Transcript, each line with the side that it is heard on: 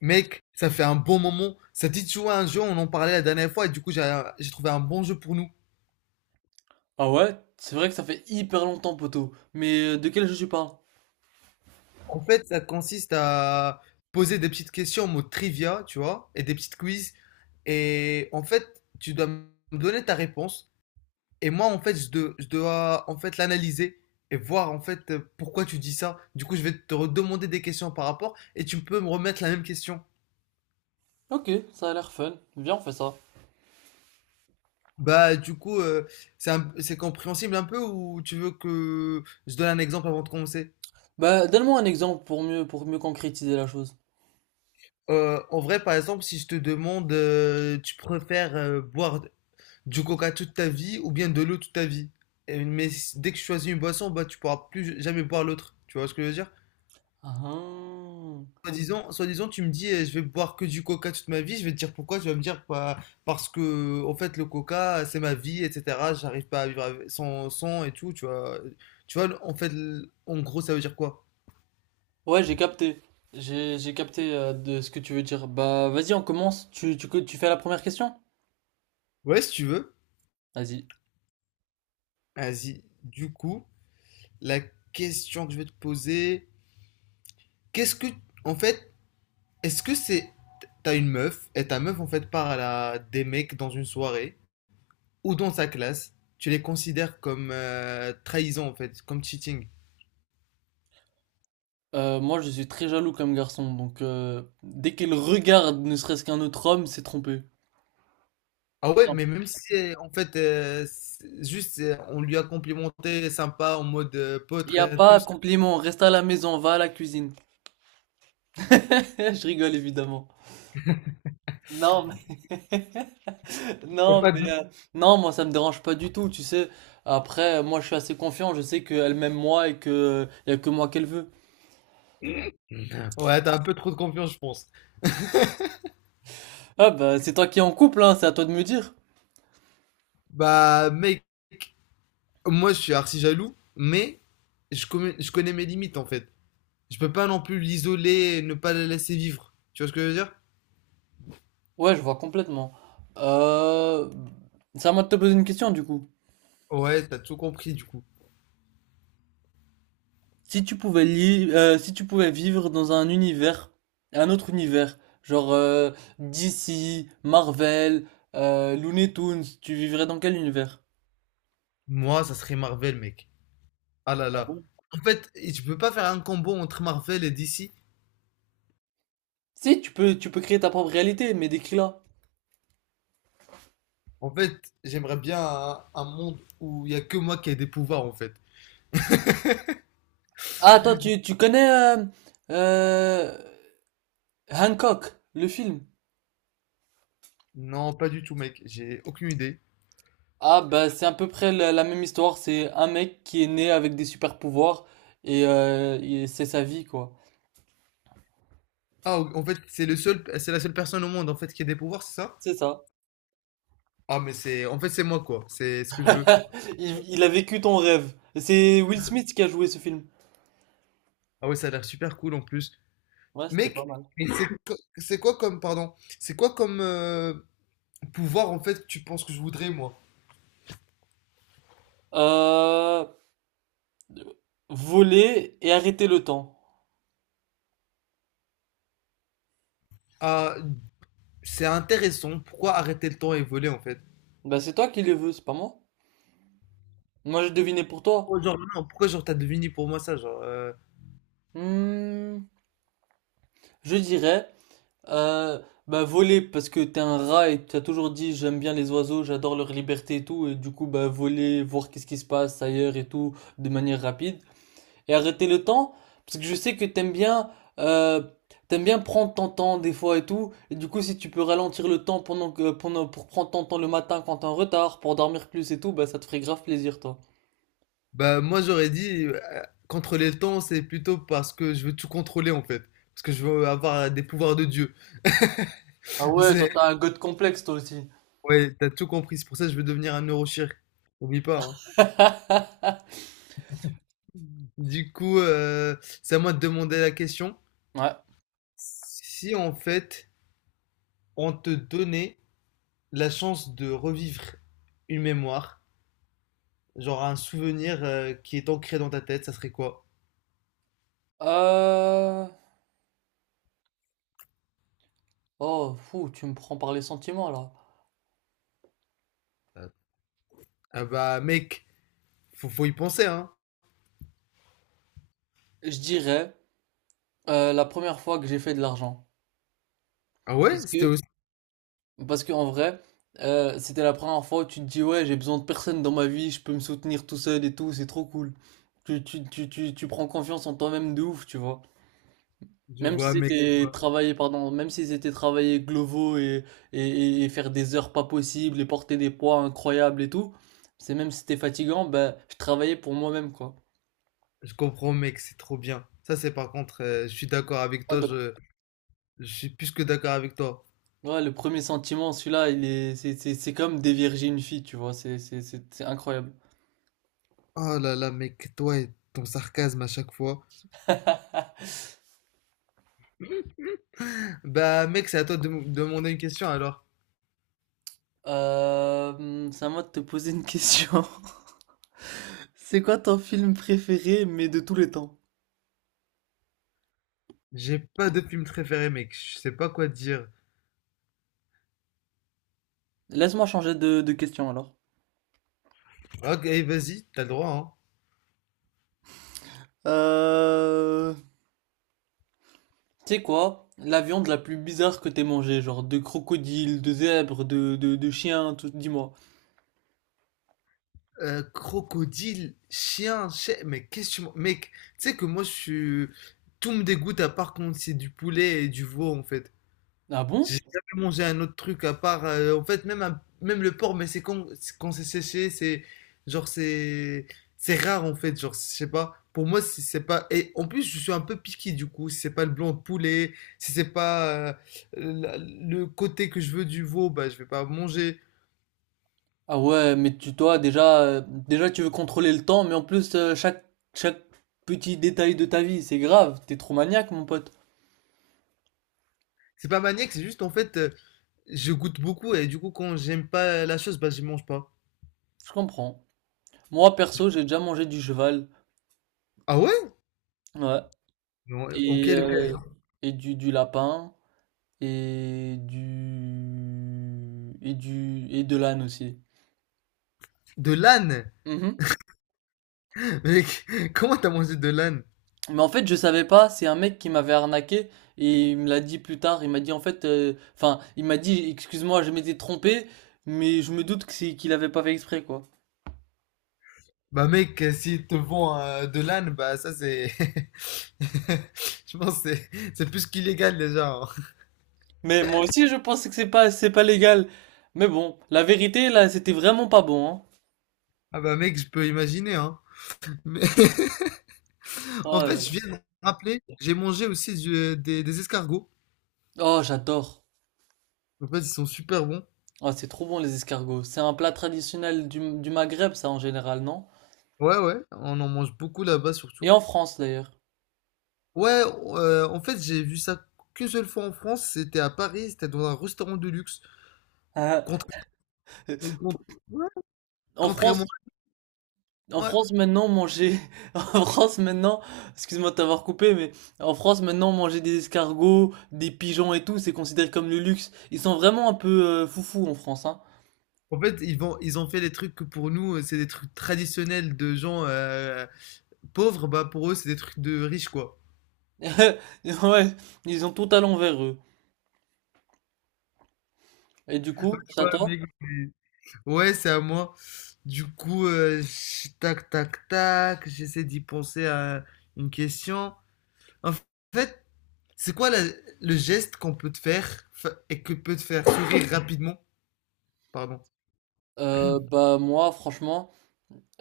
left: Mec, ça fait un bon moment. Ça dit de jouer à un jeu, on en parlait la dernière fois, et du coup, j'ai trouvé un bon jeu pour nous.
right: Ah ouais? C'est vrai que ça fait hyper longtemps, poto. Mais de quel jeu tu parles?
left: En fait, ça consiste à poser des petites questions en mode trivia, tu vois, et des petites quiz. Et en fait, tu dois me donner ta réponse. Et moi, en fait, je dois en fait l'analyser et voir en fait pourquoi tu dis ça. Du coup, je vais te redemander des questions par rapport, et tu peux me remettre la même question.
right: Ok, ça a l'air fun. Viens, on fait ça.
left: Bah, du coup, c'est compréhensible un peu, ou tu veux que je donne un exemple avant de commencer?
right: Bah, donne-moi un exemple pour pour mieux concrétiser la chose.
left: En vrai, par exemple, si je te demande, tu préfères boire du coca toute ta vie ou bien de l'eau toute ta vie? Dès que tu choisis une boisson, bah, tu pourras plus jamais boire l'autre. Tu vois ce que je veux dire?
right: Ah.
left: Soit disant tu me dis, je vais boire que du coca toute ma vie. Je vais te dire pourquoi. Tu vas me dire, bah, parce que, en fait, le coca, c'est ma vie, etc. J'arrive pas à sans, sans et tout. Tu vois, en fait, en gros, ça veut dire quoi?
right: Ouais, j'ai capté. J'ai capté de ce que tu veux dire. Bah, vas-y, on commence. Tu fais la première question?
left: Ouais, si tu veux.
right: Vas-y.
left: Vas-y. Du coup, la question que je vais te poser. Qu'est-ce que, en fait, est-ce que c'est, t'as une meuf et ta meuf en fait part des mecs dans une soirée ou dans sa classe, tu les considères comme trahison en fait, comme cheating.
right: Moi, je suis très jaloux comme garçon, donc dès qu'elle regarde ne serait-ce qu'un autre homme, c'est trompé.
left: Ah ouais, mais même si en fait c'est juste on lui a complimenté sympa en mode pote
right: Il n'y a
left: rien de
right: pas
left: plus.
right: compliment, reste à la maison, va à la cuisine. Je rigole évidemment. Non, mais...
left: Et
right: Non,
left: pas de-
right: mais euh, non, moi ça me dérange pas du tout, tu sais. Après, moi je suis assez confiant, je sais qu'elle m'aime moi et que y a que moi qu'elle veut.
left: Ouais, t'as un peu trop de confiance je pense.
right: Ah bah c'est toi qui es en couple, hein, c'est à toi de me dire.
left: Bah mec, moi je suis archi jaloux, mais je connais mes limites en fait. Je peux pas non plus l'isoler et ne pas la laisser vivre. Tu vois ce que je veux dire?
right: Ouais, je vois complètement. Euh... C'est à moi de te poser une question du coup.
left: Ouais, t'as tout compris du coup.
right: Si tu pouvais vivre dans un univers, un autre univers, genre DC, Marvel, Looney Tunes, tu vivrais dans quel univers?
left: Moi, ça serait Marvel, mec. Ah là
right: Ah
left: là.
right: bon.
left: En fait, je peux pas faire un combo entre Marvel et DC.
right: Si, tu peux créer ta propre réalité, mais décris-la.
left: En fait, j'aimerais bien un monde où il y a que moi qui ai des pouvoirs, en fait.
right: Ah, toi, tu connais euh, Hancock, le film?
left: Non, pas du tout, mec. J'ai aucune idée.
right: Ah, bah, c'est à peu près la même histoire. C'est un mec qui est né avec des super pouvoirs et c'est sa vie, quoi.
left: Ah, en fait, c'est la seule personne au monde, en fait, qui a des pouvoirs, c'est ça?
right: C'est ça.
left: Ah, mais c'est, en fait, c'est moi, quoi. C'est ce que je veux.
right: Il a vécu ton rêve. C'est Will Smith qui a joué ce film.
left: Ah ouais, ça a l'air super cool, en plus.
right: Ouais, c'était
left: Mec,
right: pas mal.
left: c'est quoi comme, pardon, c'est quoi comme pouvoir, en fait, que tu penses que je voudrais, moi?
right: Euh, Voler et arrêter le temps.
left: Ah, c'est intéressant. Pourquoi arrêter le temps et voler en fait?
right: Bah, c'est toi qui les veux, c'est pas moi. Moi, j'ai deviné pour toi.
left: Pourquoi genre, non, pourquoi genre t'as deviné pour moi ça genre,
right: Hmm, je dirais. Euh, Bah voler parce que t'es un rat et t'as toujours dit j'aime bien les oiseaux, j'adore leur liberté et tout et du coup bah voler, voir qu'est-ce qui se passe ailleurs et tout de manière rapide et arrêter le temps parce que je sais que euh, t'aimes bien prendre ton temps des fois et tout et du coup si tu peux ralentir le temps pendant que pendant pour prendre ton temps le matin quand t'es en retard pour dormir plus et tout bah ça te ferait grave plaisir toi.
left: Bah moi j'aurais dit contrôler le temps c'est plutôt parce que je veux tout contrôler en fait. Parce que je veux avoir des pouvoirs de Dieu.
right: Ah ouais, toi
left: C'est,
right: t'as un god complexe toi aussi.
left: ouais, t'as tout compris. C'est pour ça que je veux devenir un neurochirurgien. Oublie pas, hein. Du coup, c'est à moi de demander la question.
right: Ouais.
left: Si en fait on te donnait la chance de revivre une mémoire, genre un souvenir qui est ancré dans ta tête, ça serait quoi?
right: Euh... Oh, fou, tu me prends par les sentiments là.
left: Ah bah mec, faut y penser hein.
right: Je dirais la première fois que j'ai fait de l'argent.
left: Ah ouais,
right: Parce
left: c'était
right: que,
left: aussi.
right: parce que en vrai, c'était la première fois où tu te dis, ouais, j'ai besoin de personne dans ma vie, je peux me soutenir tout seul et tout, c'est trop cool. Tu prends confiance en toi-même de ouf, tu vois.
left: Je vois mec, je vois.
right: Même si c'était travailler glovo et faire des heures pas possibles et porter des poids incroyables et tout, c'est même si c'était fatigant, ben, je travaillais pour moi-même, quoi.
left: Je comprends mec, c'est trop bien. Ça c'est par contre, je suis d'accord avec
right: Ouais,
left: toi,
right: donc
left: je suis plus que d'accord avec toi.
right: ouais, le premier sentiment, celui-là, il est, c'est comme dévierger une fille, tu vois, c'est incroyable.
left: Oh là là mec, toi et ton sarcasme à chaque fois. Bah mec, c'est à toi de me demander une question alors.
right: C'est à moi de te poser une question. C'est quoi ton film préféré, mais de tous les temps?
left: J'ai pas de film préféré mec, je sais pas quoi dire.
right: Laisse-moi changer de question alors.
left: Ok, eh, vas-y, t'as le droit hein.
right: Euh, Tu sais quoi? La viande la plus bizarre que t'aies mangée, genre de crocodile, de zèbre, de chien, tout, dis-moi.
left: Crocodile, chien, chien, mais qu'est-ce que tu... Mec, tu sais que moi je suis... Tout me dégoûte à part quand c'est du poulet et du veau en fait.
right: Ah bon?
left: J'ai jamais mangé un autre truc à part, en fait, même, même le porc, mais c'est quand c'est séché, c'est. Genre, c'est. C'est rare en fait, genre, je sais pas. Pour moi, si c'est pas. Et en plus, je suis un peu piqué du coup. Si c'est pas le blanc de poulet, si c'est pas le côté que je veux du veau, bah, je vais pas manger.
right: Ah ouais, mais tu toi déjà, déjà tu veux contrôler le temps, mais en plus euh, chaque petit détail de ta vie, c'est grave, t'es trop maniaque mon pote.
left: C'est pas maniaque, c'est juste en fait, je goûte beaucoup et du coup, quand j'aime pas la chose, bah, je mange pas.
right: Je comprends. Moi perso, j'ai déjà mangé du cheval,
left: Ah ouais?
right: ouais,
left: Mais en en
right: et
left: quelle
right: euh,
left: occasion?
right: et du, du lapin et de l'âne aussi.
left: De l'âne!
right: Mhm.
left: Mec, comment t'as mangé de l'âne?
right: Mais en fait, je savais pas, c'est un mec qui m'avait arnaqué et il me l'a dit plus tard, il m'a dit en fait enfin, il m'a dit excuse-moi, je m'étais trompé, mais je me doute que c'est qu'il avait pas fait exprès quoi.
left: Bah mec, s'ils te vend de l'âne, bah ça c'est... Je pense que c'est plus qu'illégal déjà, hein.
right: Mais moi aussi, je pense que c'est pas légal. Mais bon, la vérité, là, c'était vraiment pas bon, hein.
left: Ah bah mec, je peux imaginer, hein. Mais en
right: Oh
left: fait,
right: là
left: je
right: là.
left: viens de me rappeler, j'ai mangé aussi des escargots.
right: Oh, j'adore.
left: En fait, ils sont super bons.
right: Oh, c'est trop bon, les escargots. C'est un plat traditionnel du Maghreb, ça, en général, non?
left: Ouais, ouais, on en mange beaucoup là-bas
right: Et
left: surtout.
right: en France, d'ailleurs.
left: Ouais, en fait, j'ai vu ça qu'une seule fois en France. C'était à Paris, c'était dans un restaurant de luxe.
right: Ah,
left: Contra-
right: euh,
left: euh, con- ouais,
right: En
left: Contrairement...
right: France, en
left: ouais,
right: France, maintenant, manger, en France, maintenant, excuse-moi de t'avoir coupé, mais en France, maintenant, manger des escargots, des pigeons et tout, c'est considéré comme le luxe. Ils sont vraiment un peu foufous en France, hein.
left: En fait, ils ont fait des trucs que pour nous, c'est des trucs traditionnels de gens pauvres. Bah, pour eux, c'est des trucs de riches, quoi.
right: Ouais, ils ont tout à l'envers, eux. Et du
left: Tu
right: coup, ça
left: vois,
right: toi?
left: Ouais, c'est à moi. Du coup, tac, tac, tac, j'essaie d'y penser à une question. En fait, c'est quoi la- le geste qu'on peut te faire fa- et que peut te faire sourire rapidement? Pardon.
right: Bah moi, franchement,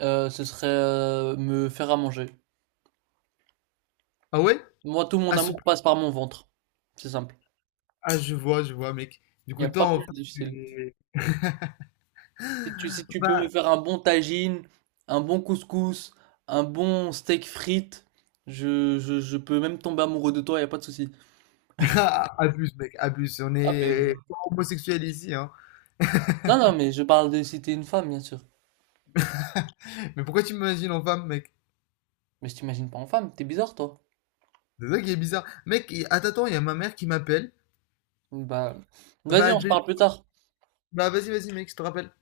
right: ce serait me faire à manger.
left: Ah ouais?
right: Moi, tout mon
left: À ce...
right: amour passe par mon ventre. C'est simple.
left: Ah, je vois, mec. Du
right: Il n'y
left: coup,
right: a
left: toi,
right: pas
left: en
right: plus
left: fait,
right: difficile.
left: es-
right: Si tu peux me faire un bon tagine, un bon couscous, un bon steak frites, je peux même tomber amoureux de toi, il n'y a pas de souci.
left: Ah, abuse, mec, abuse. On
right: Ah mais...
left: est homosexuel ici, hein.
right: Non, non, mais je parle de si t'es une femme, bien sûr.
left: Mais pourquoi tu m'imagines en femme, mec?
right: Mais je t'imagine pas en femme, t'es bizarre, toi.
left: C'est ça qui est bizarre. Mec, attends, attends, il y a ma mère qui m'appelle.
right: Bah, vas-y,
left: Bah,
right: on se parle plus tard.
left: bah, vas-y, vas-y, mec, je te rappelle.